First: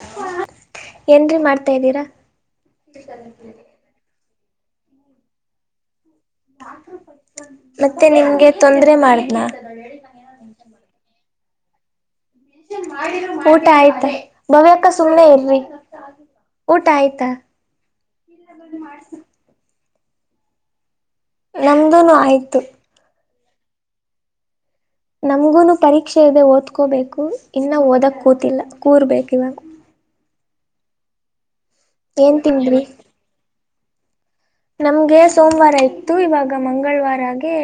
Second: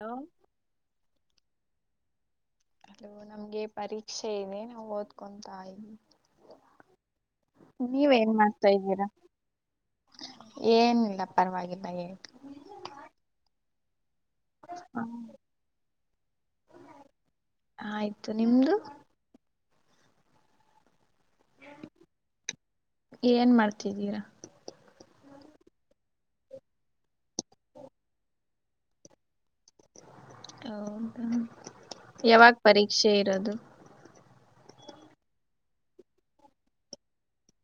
Hello ಏನ್ರೀ ಮಾಡ್ತಾ ಇದ್ದೀರಾ? ಅದು ನಮ್ಗೆ ಪರೀಕ್ಷೆ ಇದೇ, ನಾವು ಓದ್ಕೊತಾ, ಇದ್ದಿವಿ. [inaudible] ಮತ್ತೆ ನೀವು ಏನ್ ನಿಮ್ಗೆ ಮಾಡ್ತಾ ತೊಂದ್ರೆ ಇದ್ದೀರಾ? [inaudible] ಮಾಡ್ದ್ನಾ ಏನಿಲ್ಲ ಪರವಾಗಿಲ್ಲ ಹೇಳಿ? [unintelligible] ಊಟ ಆಯ್ತಾ? ಭವ್ಯಕ್ಕ, ಸುಮ್ನೆ ಇರಿ, ಊಟ ಆಯ್ತಾ? [unintelligible] ಆಯ್ತು ನಿಮ್ದು? [unintelligible] ನಮ್ದುನು, ಆಯ್ತು. [inaudible] ಏನ್ ಮಾಡ್ತಿದ್ದೀರಾ? [inaudible] ನಮ್ಗುನು ಪರೀಕ್ಷೆ ಇದೆ ಓದ್ಕೋಬೇಕು. ಇನ್ನ ಓದಕ್ ಕೂತಿಲ್ಲ ಕೂರ್ಬೇಕು ಇವಾಗ. [inaudible] ಹೌದಾ! ಏನ್ ಯಾವಾಗ ತಿಂದ್ರಿ ಪರೀಕ್ಷೆ ಇರೋದು? [inaudible] ನಮ್ಗೆ ಸೋಮವಾರ, ಇತ್ತು ಇವಾಗ ಮಂಗಳವಾರಾಗೆ,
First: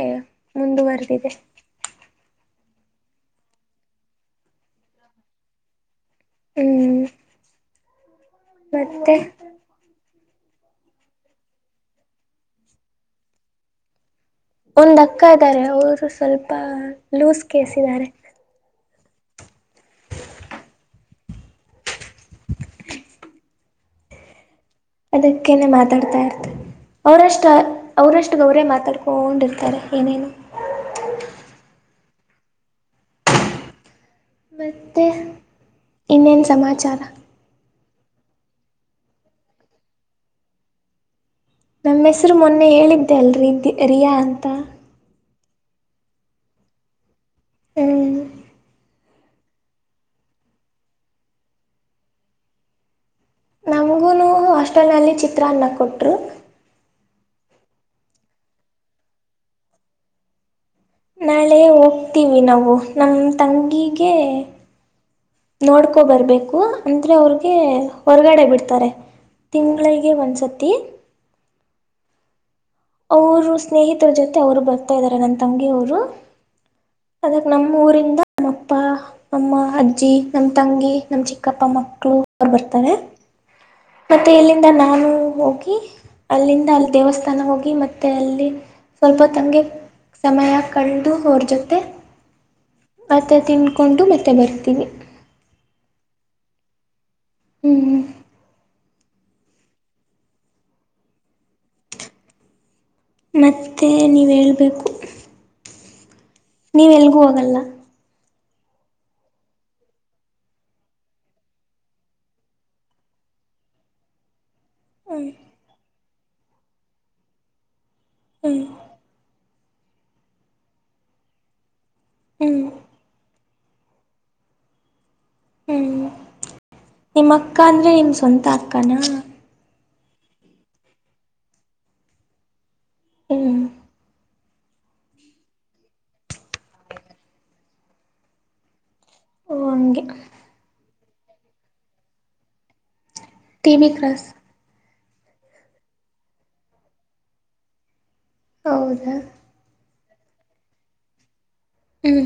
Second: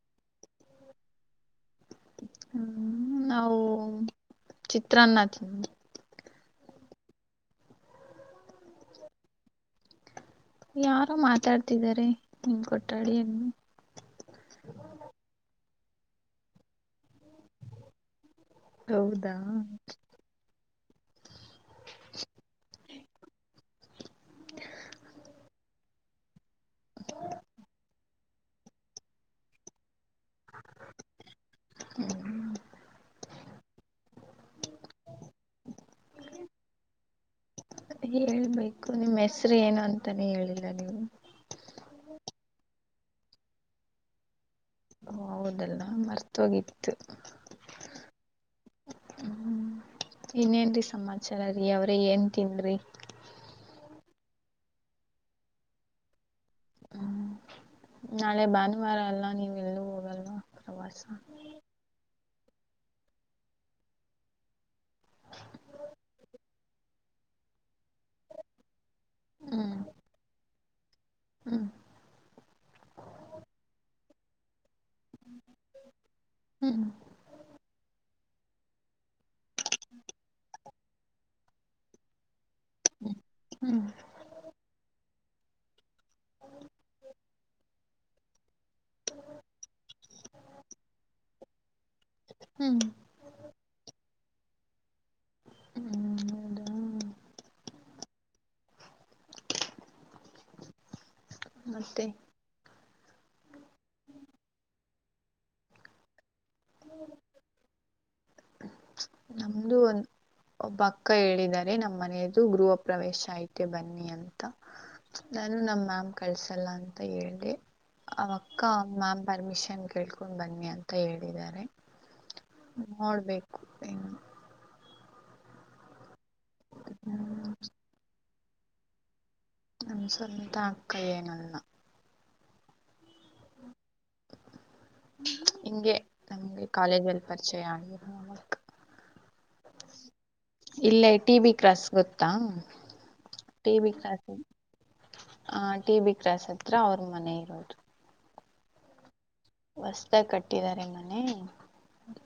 ಮುಂದುವರೆದಿದೆ! [inaudible] ಹ್ಮ, ನಾವು ಚಿತ್ರಾನ್ನ ತಿಂದ್ವಿ. [unintelligible] ಹ್ಮ್. [inaudible] ಮತ್ತೆ? [unintelligible] ಯಾರೋ? ಮಾತಾಡ್ತಿದ್ದಾರೆ, ನೀನು, ಗೊತ್ತಾಗ್ಲಿಅನ್ನು. [inaudible] ಒಂದು, ಅಕ್ಕ ಇದ್ದಾರೆ! ಅವರು ಸ್ವಲ್ಪ ಲೂಸ್ ಕೇಸ್, ಇದ್ದಾರೆ. [unintelligible] ಹೌದಾ? [unintelligible] ಅದಕ್ಕನೆ, ಮಾತಾಡ್ತಾ ಇರ್ತಾರೆ? ಅವರಿಷ್ಟ ಅವರಿಷ್ಟ. [unintelligible] ಅವರಿಗೆ, ಅವರೇ ಮಾತಾಡ್ಕೊಂಡಿರ್ತಾರೆ, ಏನೇನೋ? [inaudible] ಹ್ಮ್ಮ್. [unintelligible] ಮತ್ತೆ, ಇನ್ನೇನು ಸಮಾಚಾರ? [inaudible] ಹೇಳ್ಬೇಕು, ನಿಮ್ಮ್ ಹೆಸರು ಏನೂ, ಅಂತಾನೇ ಹೇಳಿಲ್ಲ ನೀವು? [inaudible] ನಮ್ಮ ಹೆಸರು ಮೊನ್ನೆ ಹೇಳಿದ್ದೆ ಅಲ್ರಿ ರಿಯಾ ಅಂತಾ? [inaudible] ಹೌದಲ್ಲ, ಮರ್ತೋಗಿತ್ತು. ಹ್ಞೂ [unintelligible] ಹ್ಮ, ಏನ್ರೀ ಸಮಾಚಾರ! ರಿಯಾ, ಅವರೇ, ಏನ್ ತಿಂದ್ರಿ? [inaudible] ನಮಗೂ, ಆಷ್ಟಲ್ನಲ್ಲಿ, ಚಿತ್ರಾನ್ನ ಕೊಟ್ಟರು. [inaudible] ಹ್ಮ್ ನಾಳೆ ಭಾನುವಾರ ಅಲ್ಲ ನೀವು ಎಲ್ಲೂ ಹೋಗಲ್ವಾ ಪ್ರವಾಸ? [inaudible] ನಾಳೆ ಹೋಗ್ತೀವಿ ನಾವು ನಮ್ಮ ತಂಗಿಗೆ! [inaudible] ನೋಡ್ಕೊಂಡು, ಬರ್ಬೇಕು! ಅಂದ್ರೆ ಅವ್ರಗೆ ಹೊರ್ಗಡೆ ಬಿಡ್ತಾರೆ. [inaudible] ತಿಂಗಳಿಗೆ, ಒಂದ್ಸತಿ. [inaudible] ಹ್ಮ. [inaudible] ಅವರು, ಸ್ನೇಹಿತರ ಜೊತೆ ಅವರು ಬರುತ್ತಾ, ಇದ್ದಾರೆ ನನ್ನ ತಂಗಿಯ ಅವರು. ಹ್ಮ್ [inaudible] ಅವರು, ನಮ್ಮ ಊರಿಂದ ನಮ್ಮಪ್ಪ. [inaudible] ಅಮ್ಮ, ಅಜ್ಜಿ, ನಮ್ಮ, ತಂಗಿ, ನಮ್, ಚಿಕ್ಕಪ್ಪ ಮಕ್ಕಳು, ಅವರು, ಬರ್ತಾರೆ. [inaudible] ಹ್ಮ್ಮ್, ಹು. [inaudible] ಮತ್ತೆ, ಇಲ್ಲಿಂದ, ನಾನು ಹೋಗಿ! ಅಲ್ಲಿಂದ, ಅಲ್ಲಿ ದೇವಸ್ಥಾನ, ಹೋಗಿ, ಮತ್ತೆ, ಅಲ್ಲಿ. [unintelligible] ಸ್ವಲ್ಪ, ಹಾಂಗೆ, ಸಮಯ, ಕಳೆದು ಅವರ ಜೊತೆ? [unintelligible] ಹ್ಮ್. [inaudible] ಮತ್ತೆ ತಿನ್ಕೊಂಡು! ಮತ್ತೆ ಬರ್ತೀವಿ. [inaudible] ಹ್ಮ, ಹೌದ! [inaudible] ಹ್ಮ್. [inaudible] ಮತ್ತೆ? [inaudible] ಮತ್ತೆ, ನೀವು ಹೇಳಬೇಕು? [inaudible] ನೀವ್ ಎಲ್ಗೂ ಹೋಗಲ್ಲ? [inaudible] ಛೂ, ನಮ್ದು, ಒಂದು? [inaudible] ಒಬ್ಬ, ಅಕ್ಕ ಹೇಳಿದಿದ್ದಾರೆ? ನಮ್ಧು, ಮನೆಯದು ಗೃಹ, ಪ್ರವೇಶ ಐತೆ ಬನ್ನಿ ಅಂತ. ಹ್ಞೂ [inaudible] ನಾನು ನಮ ಮ್ಯಾಮ್ ಕಳ್ಸಲ್ಲ ಅಂತ ಹೇಳೆ ಹ್ಞೂ ಅವಕ್ಕ ಮ್ಯಾಮ್ ಪರ್ಮಿಷನ್ ಕೇಳ್ಕೊಂಡ್ ಬನ್ನಿ ಅಂತ ಹೇಳಿದ್ದಾರೆ ಹ್ಮ್ ನೋಡ್ಬೇಕು ಹ [unintelligible] ಹ್ಮ್ ನಿಮ್ಮ ಹ್ಮ್ ಅಕ್ಕ ಅಂದ್ರೆ ನಿಮ್ ಸ್ವಂತ ಅಕ್ಕಾನ ನಮ ಸ್ವಂತ ಅಕ್ಕ ಏನಲ್ಲ ಹ್ಮ ಹಿಂಗೆ ನಮ್ಗೆ ಕಾಲೇಜಲ್ಲಿ ಪರಿಚಯ ಆಗಿರ ಅಕ್ಕ ಹೊ ಹಂಗೆ ಇಲ್ಲೇ ಟಿ ಬಿ ಕ್ರಾಸ್ ಗೊತ್ತಾ ಟಿ ಬಿ ಕ್ರಾಸ್ ಆ ಟಿ ಬಿ ಕ್ರಾಸ್ ಹತ್ರ ಅವ್ರ ಮನೆ ಇರೋದು ಹೌದಾ ಹೊಸದಾಗಿ ಕಟ್ಟಿದ್ದಾರೆ ಮನೆ ಹ್ಮ್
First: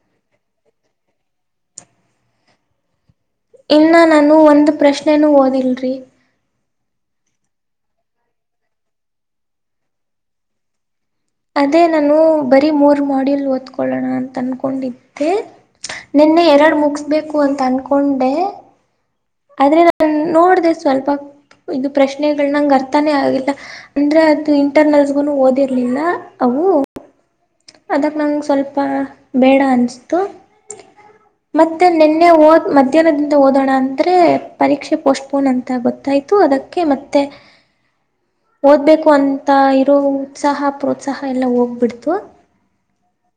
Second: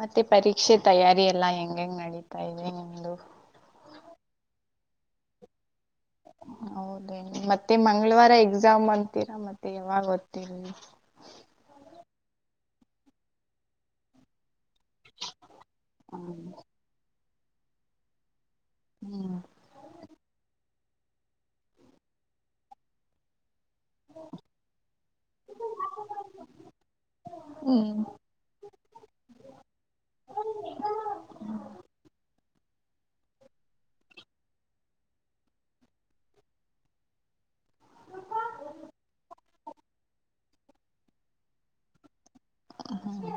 ಮತ್ತೆ ಪರೀಕ್ಷೆ ತಯಾರಿ ಎಲ್ಲಾ ಹೆಂಗ ಹೆಂಗ್ ನಡೀತಾ ಇದೆ ನಿಮ್ದು ಇನ್ನು ನಾನು ಒಂದು ಪ್ರಶ್ನೆನೂ ಓದಿಲ್ರಿ ಹೌದೇ ಮತ್ತೆ ಮಂಗಳವಾರ ಎಕ್ಸಾಮ್ ಅಂತೀರಾ ಮತ್ತೆ ಯಾವಾಗ ಓತೀರಿ ಅದೇ ನಾನು ಬರೀ ಮೂರ್ ಮಾಡ್ಯೂಲ್ ಓದ್ಕೊಳ್ಳೋಣ ಅಂತ ಅನ್ಕೋ ಕೊಂಡಿದ್ದೆ ಹ್ಮ್ ನಿನ್ನೆ ಎರಡು ಮುಗಿಸಬೇಕು ಅಂತ ಅನ್ಕೊಂಡೆ ಹ್ಮ್ ಆದ್ರೆ ನಾನ್ ನೋಡ್ದ ಸ್ವಲ್ಪ ಇದು ಪ್ರಶ್ನೆಗಳ ನಂಗ ಅರ್ಥಾನೇ ಆಗಿಲ್ಲ ಅಂದ್ರೆ ಅದು ಇಂಟರ್ನಲ್ಸ್ಗು ಓದಿರ್ಲಿಲ್ಲ ಅವು ಹ್ಮ್ ಅದಕ್ ನಂಗ್ ಸ್ವಲ್ಪ ಲ್ಪ ಬೇಡ ಅನ್ನಿಸ್ತು ಮತ್ತೆ ನಿನ್ನೆ ಓದ್ ಮಧ್ಯಾಹ್ನದಿಂದ ಓದೋಣ ಅಂತ ಅಂದರೆ ಪರೀಕ್ಷೆ ಪೋಸ್ಟ್ ಪೋನ್ ಅಂತ ಗೊತ್ತಾಯ್ತು ಅದಕ್ಕೆ ಮತ್ತೆ ಹಕ [unintelligible] ಓದ್ಬೇಕು ಅಂತ ಇರೋ ಉತ್ಸಾಹ ಪ್ರೋತ್ಸಾಹ ಎಲ್ಲ ಹೋಗ್ಬಿಡ್ತು ಹಾ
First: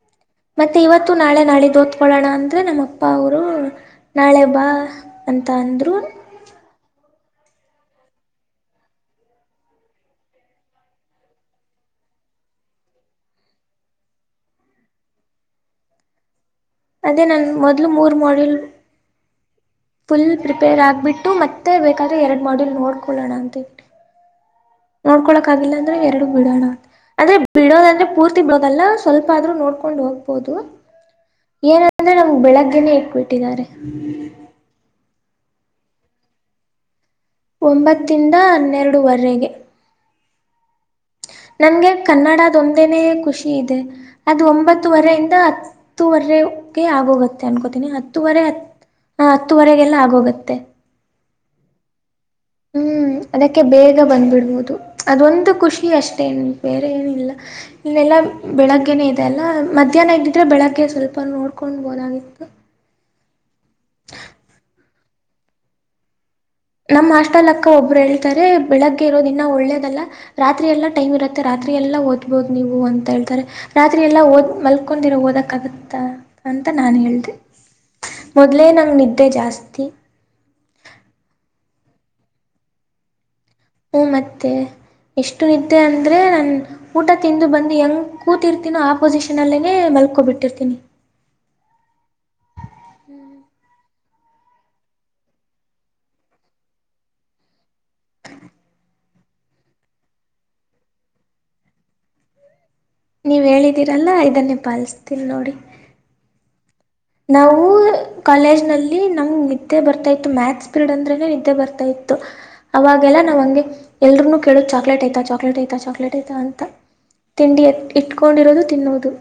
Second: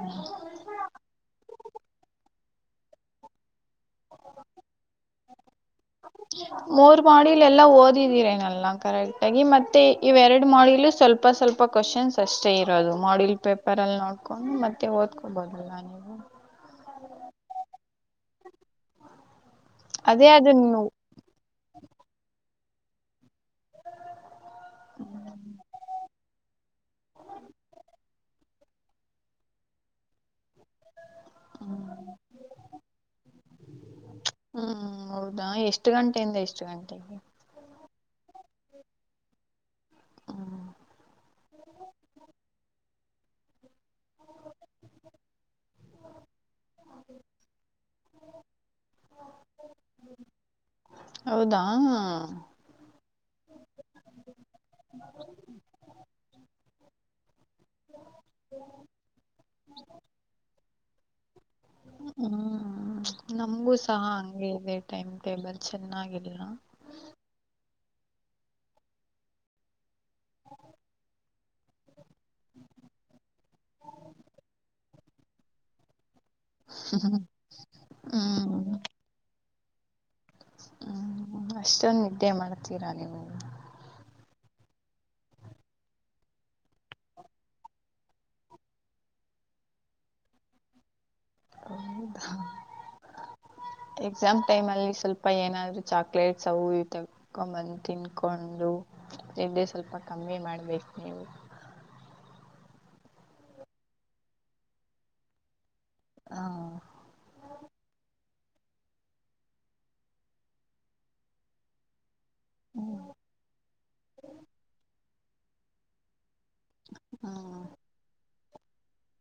ಮತ್ತೆ ಇವತ್ತು ನಾಳೆ ನಾಡಿದು ಓದಕೊಳ್ಳೋಣ ಅಂದ್ರೆ ನಮ್ಮ ಅಪ್ಪ ಅವರು ನಾಳೆ ಬಾ ಅಂತ ಅಂದ್ರು ಮೂರ್ ಮಾಡಿಲ್ ಎಲ್ಲ ಓದಿದೀರೇನಲ್ಲ ಕರೆಕ್ಟ್ ಆಗಿ ಮತ್ತೆ ಇವೆರಡು ಮಾಡಿಲು ಸ್ವಲ್ಪ ಸ್ವಲ್ಪ ಸ್ವಲ್ಪ ಕ್ವಶನ್ಸ್ ಅಷ್ಟೇ ಇರೋದು ಮಾಡಿಲ್ ಪೇಪರ್ ಅಲ್ಲಿ ನೋಡ್ಕೊಂಡು ಮತ್ತೆ ಓದ್ಕೋಬಹುದು ಅಲ್ಲ ಹ [inaudible] ಅದೇ ನಾನ ಮೊದ್ಲು ಮೂರು ಮಾಡಲ್ ಅದೇ ಫುಲ್ ಅದು ಪ್ರಿಪೇರ್ ನೀವು ಆಗ್ಬಿಟ್ಟು ಮತ್ತೆ ಬೇಕಾದರೆೆ ಎರಡು ಮಾಡಲ್ ನೋಡ್ಕೊಳ್ಳೋಣ ಅಂತ ನೋಡ್ಕೊಳಕ್ ಆಗಿಲ್ಲ ಅಂದ್ರೆ ಎರಡು ಬಿಡೋಣ ಅಂದ್ರೆ ಬಿಡೋದಂದ್ರೆ ಪೂರ್ತಿ ಬಿಡೋದಲ್ಲ ಸ್ವಲ್ಪ ಆದ್ರೂ ನೋಡ್ಕೊಂಡ್ ಹೋಗ್ಬೋದು ಹ್ಮ್ ಏನಂದ್ರೆ ನಮ್ಗೆ ಬೆಳಗ್ಗೆನೆೇ ಇಟ್ಬಿಟ್ಟಿದ್ದಾರೆ ಹ್ಮ್ ಹೌದಾ ಎಷ್ಟು ಗಂಟೆಯಿಂದ ಎಷ್ಟು ಗಂಟೆಗೆ ಒಂಬತ್ತಿಂದ ಹನ್ನೆರಡುವರೆಗೆ ಹ್ಮ್ ನನ್ಗೆ ಕನ್ನಡದೊಂದೇನೇ ಖುಷಿ ಇದೆ ಅದು ಒಂಬತ್ತುವರೆ ಇಂದ ಹತ್ತುವರೆಗೆ ಆಗೋಗುತ್ತೆ ಅನ್ಕೋತನಿ ಹತ್ತುವರೆ ಹ ಹತ್ತುವರೆಗೆಲ್ಲ ಆಗೋಗುತ್ತೆ ಹೌದಾ ಹ್ಮ್ ಅದಕ್ಕೆ ಬೇಗ ಬಂದ್ಬಿಡ್ಬಹದು ಅದೊಂದು ಖುಷಿ ಅಷ್ಟೇನ್ ಬೇರೆ ಏನಿಲ್ಲ ಇಲ್ಲೆಲ್ಲಾ ಬೆಳಗ್ಗೆನೆೇ ಇದೆ ಅಲ್ಲ ಮಧ್ಯಾಹ್ನ ಇದ್ದಿದ್ರೆ ಬೆಳಗ್ಗೆ ಸ್ವಲ್ಪ ನೋಡ್ಕೊಂಡ್ಬೋದಾಗಿತ್ತು ಹ್ಮ್ ನಮಗೂ ಸಹ ಹಂಗೆ ಇದೆ ಟೈಮ್ ಟೇಬಲ್ ಚೆನ್ನಾಗಿಲ್ಲ ನಮ್ಮ್ ಅಸ್ಲ್ಕ್ಕ ಒಬ್ರು ಹೇಳ್ತಾರೆ ಬೆಳಗ್ಗೆ ಇರೋದ ಇನ್ನ ಒಳ್ಳೇದಲ್ಲ ರಾತ್ರಿ ಎಲ್ಲ ಟೈಮ್ ಇರುತ್ತೆ ರಾತ್ರಿಯಲ್ಲ ಓದ್ಬೋದು ನೀವು ಅಂತ ಹೇಳ್ತಾರೆ ರಾತ್ರಿ ಎಲ್ಲಾ ಓದ್ ಮಲ್ಕೊಂಡಿರ ಓದಕ್ ಆಗುತ್ತ ಅಂತ ನಾನು ಹೇಳಿದೆ ಹ್ಮ್ ಮೊದಲೇ ನಂಗೆ ನಿದ್ದೆ ಜಾಸ್ತಿ ಹ್ಮ್ ಅಷ್ಟೊನ್ ನಿದ್ದೆ ಮಾಡ್ತೀರಾ ನೀವು ಹ್ಞ ಮತ್ತೆ ಎಷ್ಟು ನಿದ್ದೆ ಅಂದರೆೆ ನಾನ್ ಊಟ ತಿಂದು ಬಂದು ಹೆಂಗೆ ಕೂತಿರ್ತೀನೋ ಆಪೋಸಿಷನಲ್ಲೇನೆ ಮಲ್ಕೊಬಿಟ್ಟಿರ್ತೀನಿ ಹೌಧಾ ಎಕ್ಸಾಮ್ ಟೈಮ್ ಅಲ್ಲಿ ಸ್ವಲ್ಪ ಏನಾದ್ರು ಚಾಕ್ಲೇಟ್ಸ್ ಅವು ಇರ್ತವ್ ಕಕೊಂಬಂದು ತಿನ್ಕೊಂಡು ತಿಂಡಿ ಸ್ವಲ್ಪ ಕಮ್ಮಿ ಮಾಡ್ಬೇಕು ನೀವು ನೀವು ಹೇಳಿದ್ದೀರಲ್ಲ ಇದನ್ನೇ ಪಾಲಿಸ್ತೀನಿ ನೋಡಿ ಹಾ ನಾವು ಕಾಲೇಜ್ ನಲ್ಲಿ ನಮಗೆ ನಿದ್ದೆ ಬರ್ತಾ ಇತ್ತು ಮ್ಯಾಥ್ಸ್ ಪಿರೀಡ್ ಅಂದ್ರೆನೆ ನಿದ್ದೆ ಬರ್ತಾ ಇತ್ತು ಅವಾಗೆಲ್ಲ ನಾವನ್ಗೆ ಎಲ್ರುೂ ಕೇಳುದು ಚಾಕ್ಲಟ್ ಐತಾ ಚಾಕ್ಲೇಟ್ ಐತ ಚಾಕ್ಲೇಟ್ ಐತ ಅ ಹ್ಮ್ ತಿಂಡಿ ಎ ಇಟ್ಕೊಂಡಿರೋದು ತಿನ್ನೋದು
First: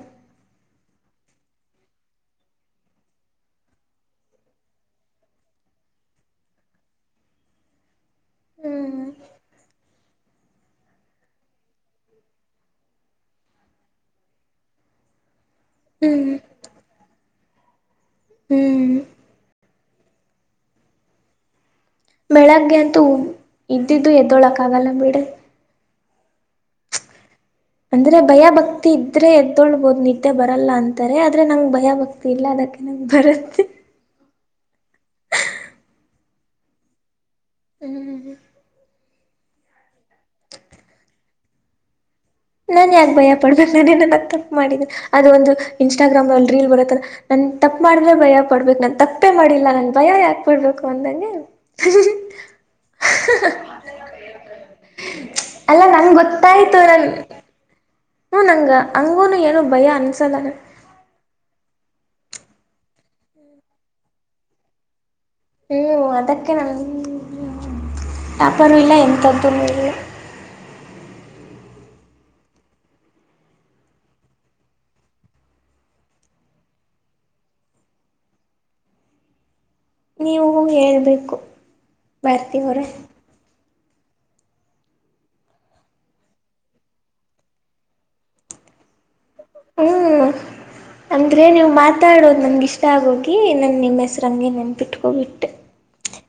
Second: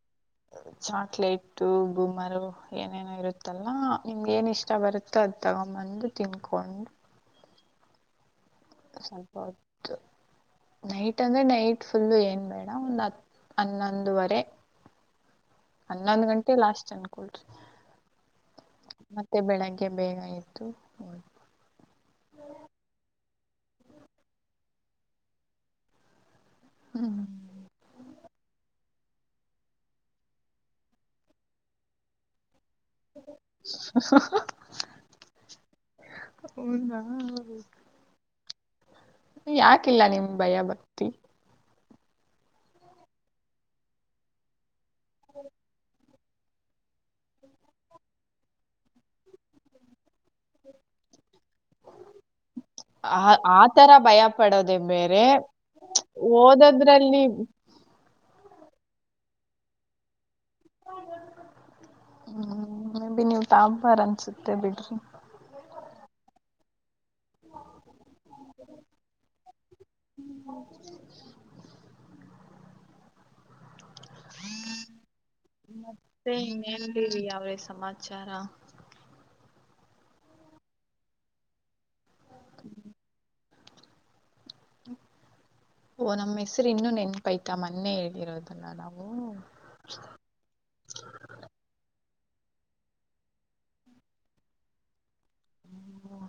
ಚಾಕ್ಲೇಟು ಬುಮರು ಏನೇನೋ ಇರುತ್ತಲ್ಲಾ ನಿಮ್ ಏನ್ ಇಷ್ಟ ಬರುತ್ತೆ ತ್ತ ತಗೊಂಬಂದು ತಿನ್ಕೊಂಡು ಹ್ಮ್ ಸ್ವಲ್ಪ ಹೊತ್ತು ನೈಟ್ ಅಂದ್ರೆ ನೈಟ್ ಫುಲ್ಲ ಏನ್ ಬೇಡ ಒಂದು ಹತ್ ಹನ್ನೊಂದುವರೆ [unintelligible] [inaudible] ಹನ್ನೊಂದ್ ಗಂಟೆ ಲಾಸ್ಟ್ ಅನ್ಕೊಳ್ರಿ ಹ್ಮ್ ಮ ಮತ್ತೆ ಬೆಳಿಗ್ಗೆ ಬೇಗ ಎದ್ದು ಓದು ಬೆಳಗ್ಗೆ ಅಂತೂ ಇದ್ದಿದ್ದು ಎದ್ದಳಕ್ಕ ಆಗಲ್ಲ ಬಿಡೆ ಹ್ಮ ಅಂದ್ರೆ ಭಯ ಭಕ್ತಿ ಇದ್ರೆ ಎದ್ದೊಳ್ಬೋದು ನಿದ್ದೆ ಬರಲ್ಲ ಅಂತಾರೆ ಆದ್ರೆ ನಂಗ್ ಭಯ ಭಕ್ತಿ ಇಲ್ಲ ಅದಕ್ಕೆ ನಂಗೆ ಬರುತ್ತೆ ಹ ಹ ಹ್ ಹ ಹೌಧಾ ಹ್ಮ್ ಯಾಕಿಲ್ಲ ನಿಮ್ ಗೇ ಭಯ ಭಕ್ತಿ ನಾನ್ ಯಾಕೆ ಭಯ ಪಡ್ಬೇಕೇು ನಾನ್ ಏನನ್ನ ತಪ್ಪ ಮಾಡಿದ್ದನೆ ಅದು ಒಂದು ಇನ್ಸ್ಟಾಗ್ರಾಮ್ ನಲ್ಲಿ ರೀಲ್ ಬರುತ್ ಅಲ್ಲ ನನ್ ತಪ್ಪ ಮಾಡಿದ್ರೆ ಭಯ ಪಡ್ಬೇಕು ನನ್ ತಪ್ಪೇ ಮಾಡಿಲ್ಲ ನನ್ ಭಯ ಯಾಕೆ ಪಡ್ಬೇಕು ಅಂದಂಗೆ [inaudible] ಆ ಆ ತರ ಭಯ ಪಡೋದೆ ಬೇರೆ ಅಲ್ಲ ನಂಗೆ ಓದದ್ರಲ್ಲಿ ಹ್ಮ [inaudible] ಹ್ಞಂ ನಂಗ ಹಂಗೂ ಏನು ಭಯ ಅನ್ಸೋಲ್ಲಲ್ಲ ಹ್ಮ್ ಮೇಬಿ ನೀವ ಟಾಪರ್ ಪರ್ ಅನ್ಸುತ್ತೆ ಬಿಡ್ರಿ ಹ್ಮಞೂ ಅದಕ್ಕೆ ನನ್ನ ಟಾಪರ್ ಇಲ್ಲ ಎಂಥದ್ದ ಇಲ್ಲ [unintelligible] ಹ್ಮ [inaudible] ಮತ್ತೆ ಇನ್ನೇನ್ ಅಂತೀರಿ ಯಾವುದೇ ಸಮಾಚಾರ ನೀವು ಹೇಳೇಬೇಕು ಬರ್ತೀವ್ರ ಓ ನಮ್ಮ ಹೆಸರು ಇನ್ನೂ ನೆನಪಯ್ತಾ ಮೊನ್ನೆ ಹೇದಿರೋದಲ್ಲ ನಾವು ಹ್ಮ್ ಅಂದ್ರೆ ನೀವು ಮಾತಾಡೋದು ನಂಗ್ ಇಷ್ಟ ಆಗೋಗಿ ನನ್ ನಿಮ್ಮ ಹೆಸ್ರ ಹಂಗೆ ನೆನ್ಪಿಟ್ಕೊ ಬಿಟ್ಟೆ.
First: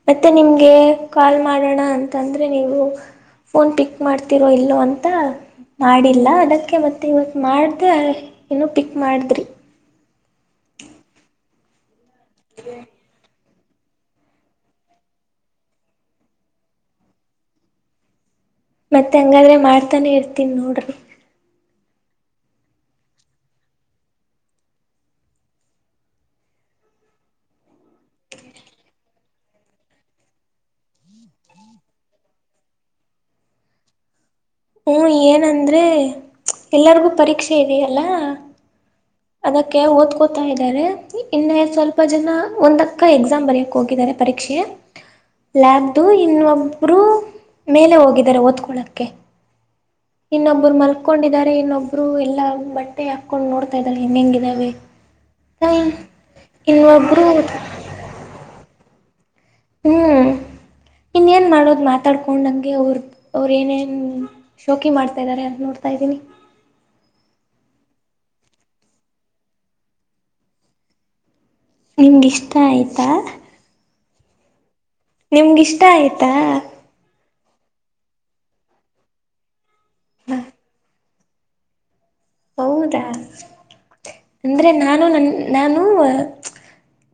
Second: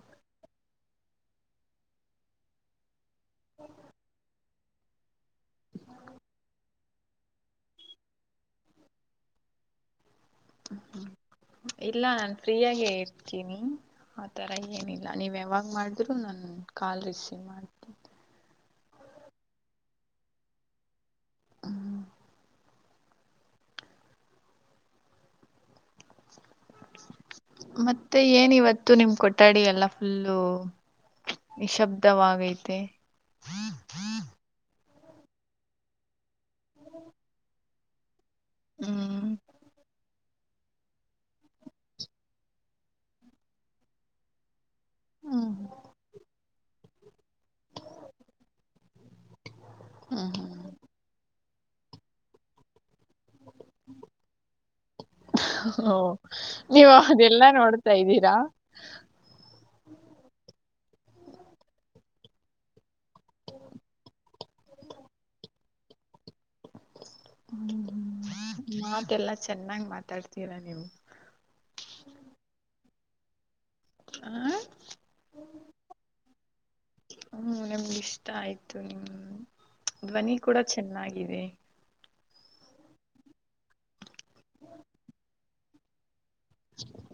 ಮತ್ತೆ ನಿಮ್ಗೆ ಕಾಲ್ ಮಾಡಣ ಅಂತಂದ್ರೆ ನೀವು ಫೋನ್ ಪಿಕ್ ಮಾಡ್ತೀ ಇಲ್ಲೋ ಅಂತ ಮಾಡಿಲ್ಲ ಅದಕ್ಕೆ ಮತ್ತ ಮತ್ತು ಇವತ್ತ ಮಾಡ್ದೇ ಏನೋ ಪಿಕ್ ಮಾಡದ್ರಿ. ಇಲ್ಲ ನಾನ್ ಫ್ರೀಯಾಗೆ ಇರ್ ಇರ್ತೀನಿ ಆತರ ಏನಿಲ್ಲ ನೀವ್ ಯಾವಾಗ ಮಾಡುದ್ರು ನಾನ್ ಕಾಲ್ ರಿಸೀವ್ ಮಾಡ ಮತ್ ಹಂಗಾದ್ರೆ ಮಾಡ್ತಾನೆ ಇರ್ತೀನಿ ನೋಡ್ರಿ. ಹ್ಮ [inaudible] ಮತ್ತೆ ಏನ್ ಇವತ್ತು ನಿಮ್ ಕೊಠಡಿ ಎಲ್ಲ ಫುಲ್ಲು ನಿಶಬ್ದವಾಗೈತೆ. ಹೂ ಏನಂದ್ರೆ ಎಲ್ಲರ್ಗೂ ಪರೀಕ್ಷೆ ಇದೆಯಲ್ಲಾ ಹ್ಮ್ ಅದಕ್ಕೆ ಓದ್ಕೋತಾ ಇದ್ದಾರೆ ಇನ್ನೇ ಸ್ವಲ್ಪ ಜನ ಒಂದಕ್ಕ ಎಕ್ಸಾಮ ಬರಯಕ್ ಹೋಗಿದ್ದಾರೆ. ಪರೀಕ್ಷೆ ಹ್ಮ್ ಲ್ಯಾಬ್ದು ಇನ್ನೊಬ್ಬ್ರು ಮೇಲೆ ಹೋಗಿದಾರೆ ಓದ್ಕೊಳಕ್ಕೆ ಹ್ಮ್ ಇನ್ನೊಬ್ಬರು ಹ್ಮ್ ಮಲ್ ಕೊಂಡಿದ್ದಾರೆ ಇನ್ನೊಬ್ರು ಎಲ್ಲಾ ಬಟ್ಟೆ ಹಾಕೊಂಡ್ ನೋಡ್ಕೋ ಇದಾಳೆ ಹೆಂಗಿದಾವೆ ಹಾ ಇನ್ನೊಬ್ರು ಬರ್ತಾ ಇದ್ದೀರಾ? ಹ್ಮ ಇನ್ನೇನ ಮಾಡೋದ ಮಾತಾಡ್ಕೊಂಡ ಹಂಗೆ ಅವ್ರ ಅವ್ರ ಏನೇನು ಶೋಕಿ ಮಾಡ್ತಾ ಇದ್ದಾರೆ ಅಂತ ನೋಡ್ತಾ ಇದೀನಿ. ಹ್ಮ ಮಾತ್ ಎಲ್ಲಾ ಚೆನ್ನಾಗ್ ಮಾತಾಡ್ತೀರಾ ನೀವು. ನಿಮಗಿಷ್ಟಾ ಆಯ್ತಾ? ಆ ನಿಮ್ಗಿಷ್ಟಾ ಆಯ್ತಾ? ಹ್ಮ್ ನಮ್ಗ ಇಷ್ಟ ಆಯ್ತು ನಿಮ್ಮ ಧ್ವನಿ ಕೂಡ ಚೆನ್ನಾಗಿದೆ. ಹೌದಾ ಅಂದ್ರೆ ನಾನು ನನ್ ನಾನು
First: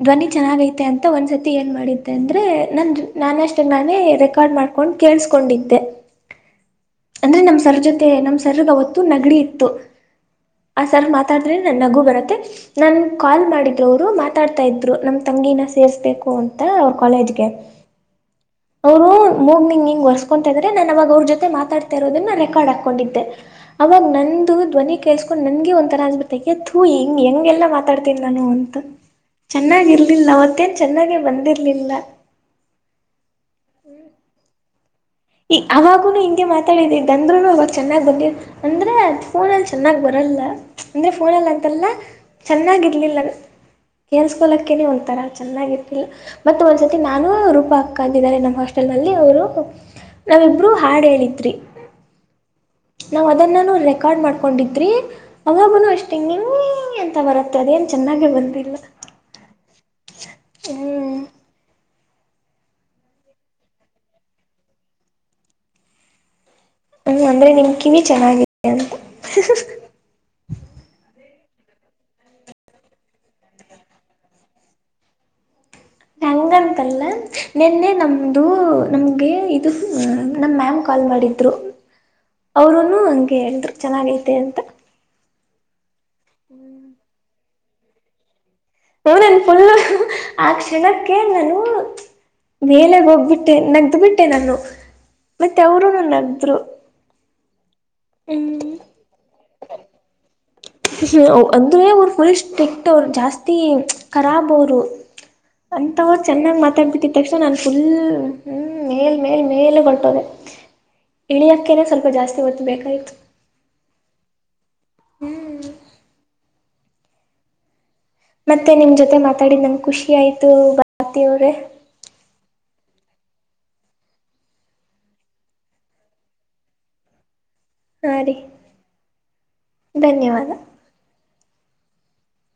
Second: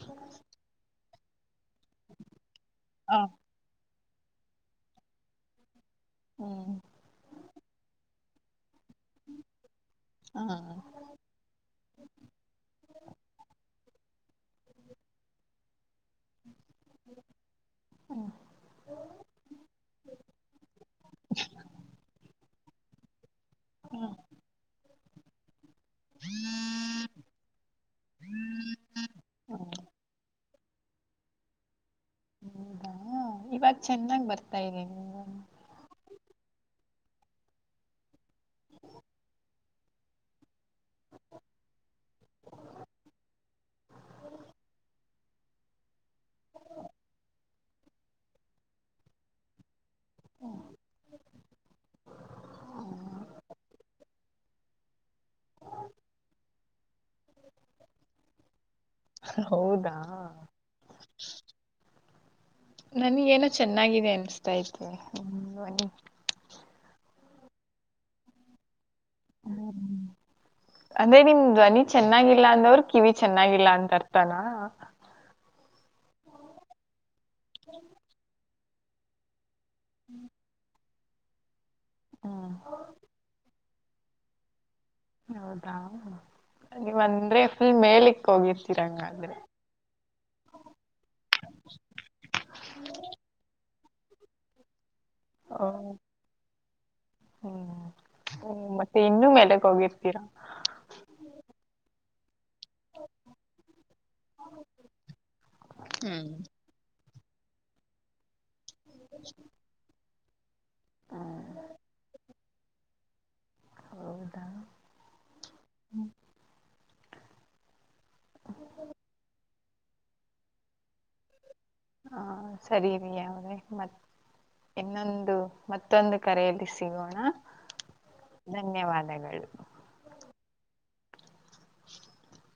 ಧ್ವನಿ ಚೆನ್ನಾಗ ಐತೆ ಅಂತ ಒಂದ್ಸತಿ ಏನ್ ಮಾಡಿದ್ದೆ ಅಂದ್ರೆ ನನ್ ಹ ನಾನ ಅಷ್ಟ ನಾನೇ ರೆಕಾರ್ಡ್ ಮಾಡ್ಕೊಂಡ ಕೇಳ್ಸ್ಕೊಂಡಿದ್ದೆ. ಹ್ಮ್ ಅಂದ್ರೆ ನಮ್ಮ ಸರ ಜೊತೆ ನಮ್ಮ ಸರ್ಗ ಅವತ್ತು ನೆಗಡಿ ಇತ್ತು. ಹಾ ಆ ಸರ್ ಮಾತಾಡದ್ರೆ ನನ್ ನಗು ಬರುತ್ತೆ ನಾನ ಕಾಲ್ ಮಾಡಿದ್ರ ಅವ್ರು ಮಾತ್ ಮಾತಾಡ್ತಾ ಇದ್ರು ನಮ್ ತಂಗಿನ ಸೇರ್ಸ್ಬೇಕು ಅಂತ ಅವ್ರ ಕಾಲೇಜ್ಗೆ. ಅವ್ರು ಮೂಗ ಹಿಂಗ್ ಹಿಂಗ ವರ್ಸ್ಕೊಂತಾ ಇದಾರೆ ನಾನ್ ಅವಾಗ ಅವ್ರ ಜೊತೆ ಮಾತಾಡ್ತಾ ಇರೋದನ್ನ ರೆಕಾರ್ಡ್ ಆತ ಕೊಂಡಿದ್ದೆ ಅವಾಗ ಹ ನಂದು ಧ್ವನಿ ಕೇಳಸ್ಕೊಂಡು ನನ್ಗೆ ಒಂದು ಥರ ಅನ್ಬಿಟ್ಟು ಅಯ್ಯ ಥು ಹೆಂಗ್ ಹೆಂಗೆಲ್ಲ ಮಾತಾಡ್ತೀನಿ ನಾನು ಅಂತ ಹ ಚೆನ್ನಾಗಿ ಇರ್ಲಿಲ್ಲ ಅವತ್ತೇನ್ ಚೆನ್ನಾಗೆ ಬಂದಿರ್ಲಿಲ್ಲ. ಹೌದಾ ಇವಾಗ ಚೆನ್ನಾಗ್ ಬರ್ತಾ ಇದೇ ನಿಮ್ಮ್ ಈ ಅವಾಗೂನು ಹಿಂಗೆ ಮಾತಾಡಿದಿ ಅಂದ್ರುನು ಅವಾಗ ಚೆನ್ನಾಗ್ ಬಂದ ಅಂದ್ರೆ ಫೋನಲ್ಲಿ ಚೆನ್ನಾಗಿ ಬರಲ್ಲ ಅಂದ್ರೆ ಫೋನಲ್ಲ ಅಂತೆಲ್ಲ ಚೆನ್ನಾಗಿರಲಿಲ್ಲ. ಕೇಳಿಸ್ಕೊಳ್ಳಕ್ಕೆನೆ ಒಂಥರ ಚೆನ್ನಾಗಿತ್ತ ಇಲ್ಲ್ ಮತ್ತ ಒಂದ್ಸತಿ ನಾನು ರೂಪ ಅಕ್ಕ ಅಂತಿದ್ದಾರೆ ನಮ್ಮ್ ಹಾಸ್ಟೆಲ್ ನಲ್ಲಿ ಅವರು ನಾವಿಬ್ರು ಹಾಡ ಹೇಳಿದ್ರಿ. [unintelligible] ಹೌ ನಾವ್ ಅದನ್ನ ರೆಕಾರ್ಡ್ ಮಾಡ್ಕೊಂಡಿದ್ರಿ ಅವಬನು ಅಷ್ಟಂಗ ನೀ ಅಂತ ಬರುತ್ತೆ ಅದೇನು ಚೆನ್ನಾಗೆ ಬಂದಿಲ್ಲ ಹಾ ಹೌದಾ ಹ್ಮ್ ನನ್ಗ ಏನೋ ಚೆನ್ನಾಗಿದೆ ಅನ್ನಿಸ್ತಾ ಆಯಿತೆ [unintelligible] ಹ್ಮ ಅಂದ್ರೆ ನಿಮ್ ಕಿವಿ ಚೆನ್ನಾಗಾಗಿದೆ ಅಂತ ಹ್ಮ [inaudible] ಅಂದ್ರೆ ನಿಮ್ ಧ್ವನಿ ಚೆನ್ನಾಗಿಲ್ಲ ಅಂದವ್ರ ಕಿವಿ ಚೆನ್ನಾಗಿಲ್ಲ ಅಂತ ಅರ್ಥಾನ ಹೆಂಗಂತಲ್ಲ ನಿನ್ನೆ ನಮ್ದು ನಮ್ಗೆ ಇದು ನಮ್ಮ ಮ್ಯಾಮ್ ಕಾಲ್ ಮಾಡಿದ್ರು ಹ್ಮ್ [unintelligible] ಅವರುನು ಹಂಗೆ ಹೇಳಿದ್ರು ಚೆನ್ನಾಗೈತೆ ಅಂತ ಹೌದಾ ನೀವ ಅಂದ್ರೆ ಫುಲ್ ಮೇಲಿಕ್ ಹೋಗಿರ್ ಹೂ ನನ್ ಫುಲ್ ಹು ಹು ಆ ಕ್ಷಣಕ್ಕೆ ನಾನು ಮೇಲೆ ಹೋಗ್ಬಿಟ್ಟೆ ನಗ್ದಬಿಟ್ಟೆ ನಾನು ಮತ್ತೆ ಓ, ಅವರು ನನ್ನ ನಗ್ರು ಹ್ಮ್ ಹ್ಮ ಮತ್ತೆ ಇನ್ನೂ ಮೇಲೆಗ್ ಹೋಗಿರ್ತೀರಾ ಹ ಅಂದರೆೇ ಅವ ಫುಲಸ್್ಟೆಕ್ ರು ಜಾಸ್ತಿ ಖರಾಬ್ ಅವರು ಅಂತವರು ಹ್ಮ್ ಚೆನ್ನಾಗ್ ಮಾ ತಪಟ್ಟಿದ ತಕ್ಷಣ ನಾನು ಫುಲ್ ಹ್ಮ ಮೇಲ್ ಮೇಲ್ ಮೇಲೆ ಕೊಟ್ಟೋದೆ ಹ್ಮ್, ಇಳಿಿಯಕ್ಕನೆ ಸ್ವಲ್ಪ ಜಾಸ್ತಿ ಹೋತು ಬೇಕಾಗಿತು ಹೌದಾ ಹ್ಮ್ ಮತ್ತೆ ನಿಮ್ ಜೊತೆ ಮಾತಾಡಿದ ನಂಗೆ ಖುಷಿ ಆಯ್ತು ಬತ ಅವ್ರೇ ಹಾ ಸರಿರಿ ಯಾದೆ ಮತ್ತ ಇನ್ನೊಂದು ಮತ್ತೊಂದು ಕರೆಯಲ್ಲಿ ಸಿಗೋಣ ಹಾ ರೀ ಧನ್ಯವಾದಗಳು ಧನ್ಯವಾದ [inaudible]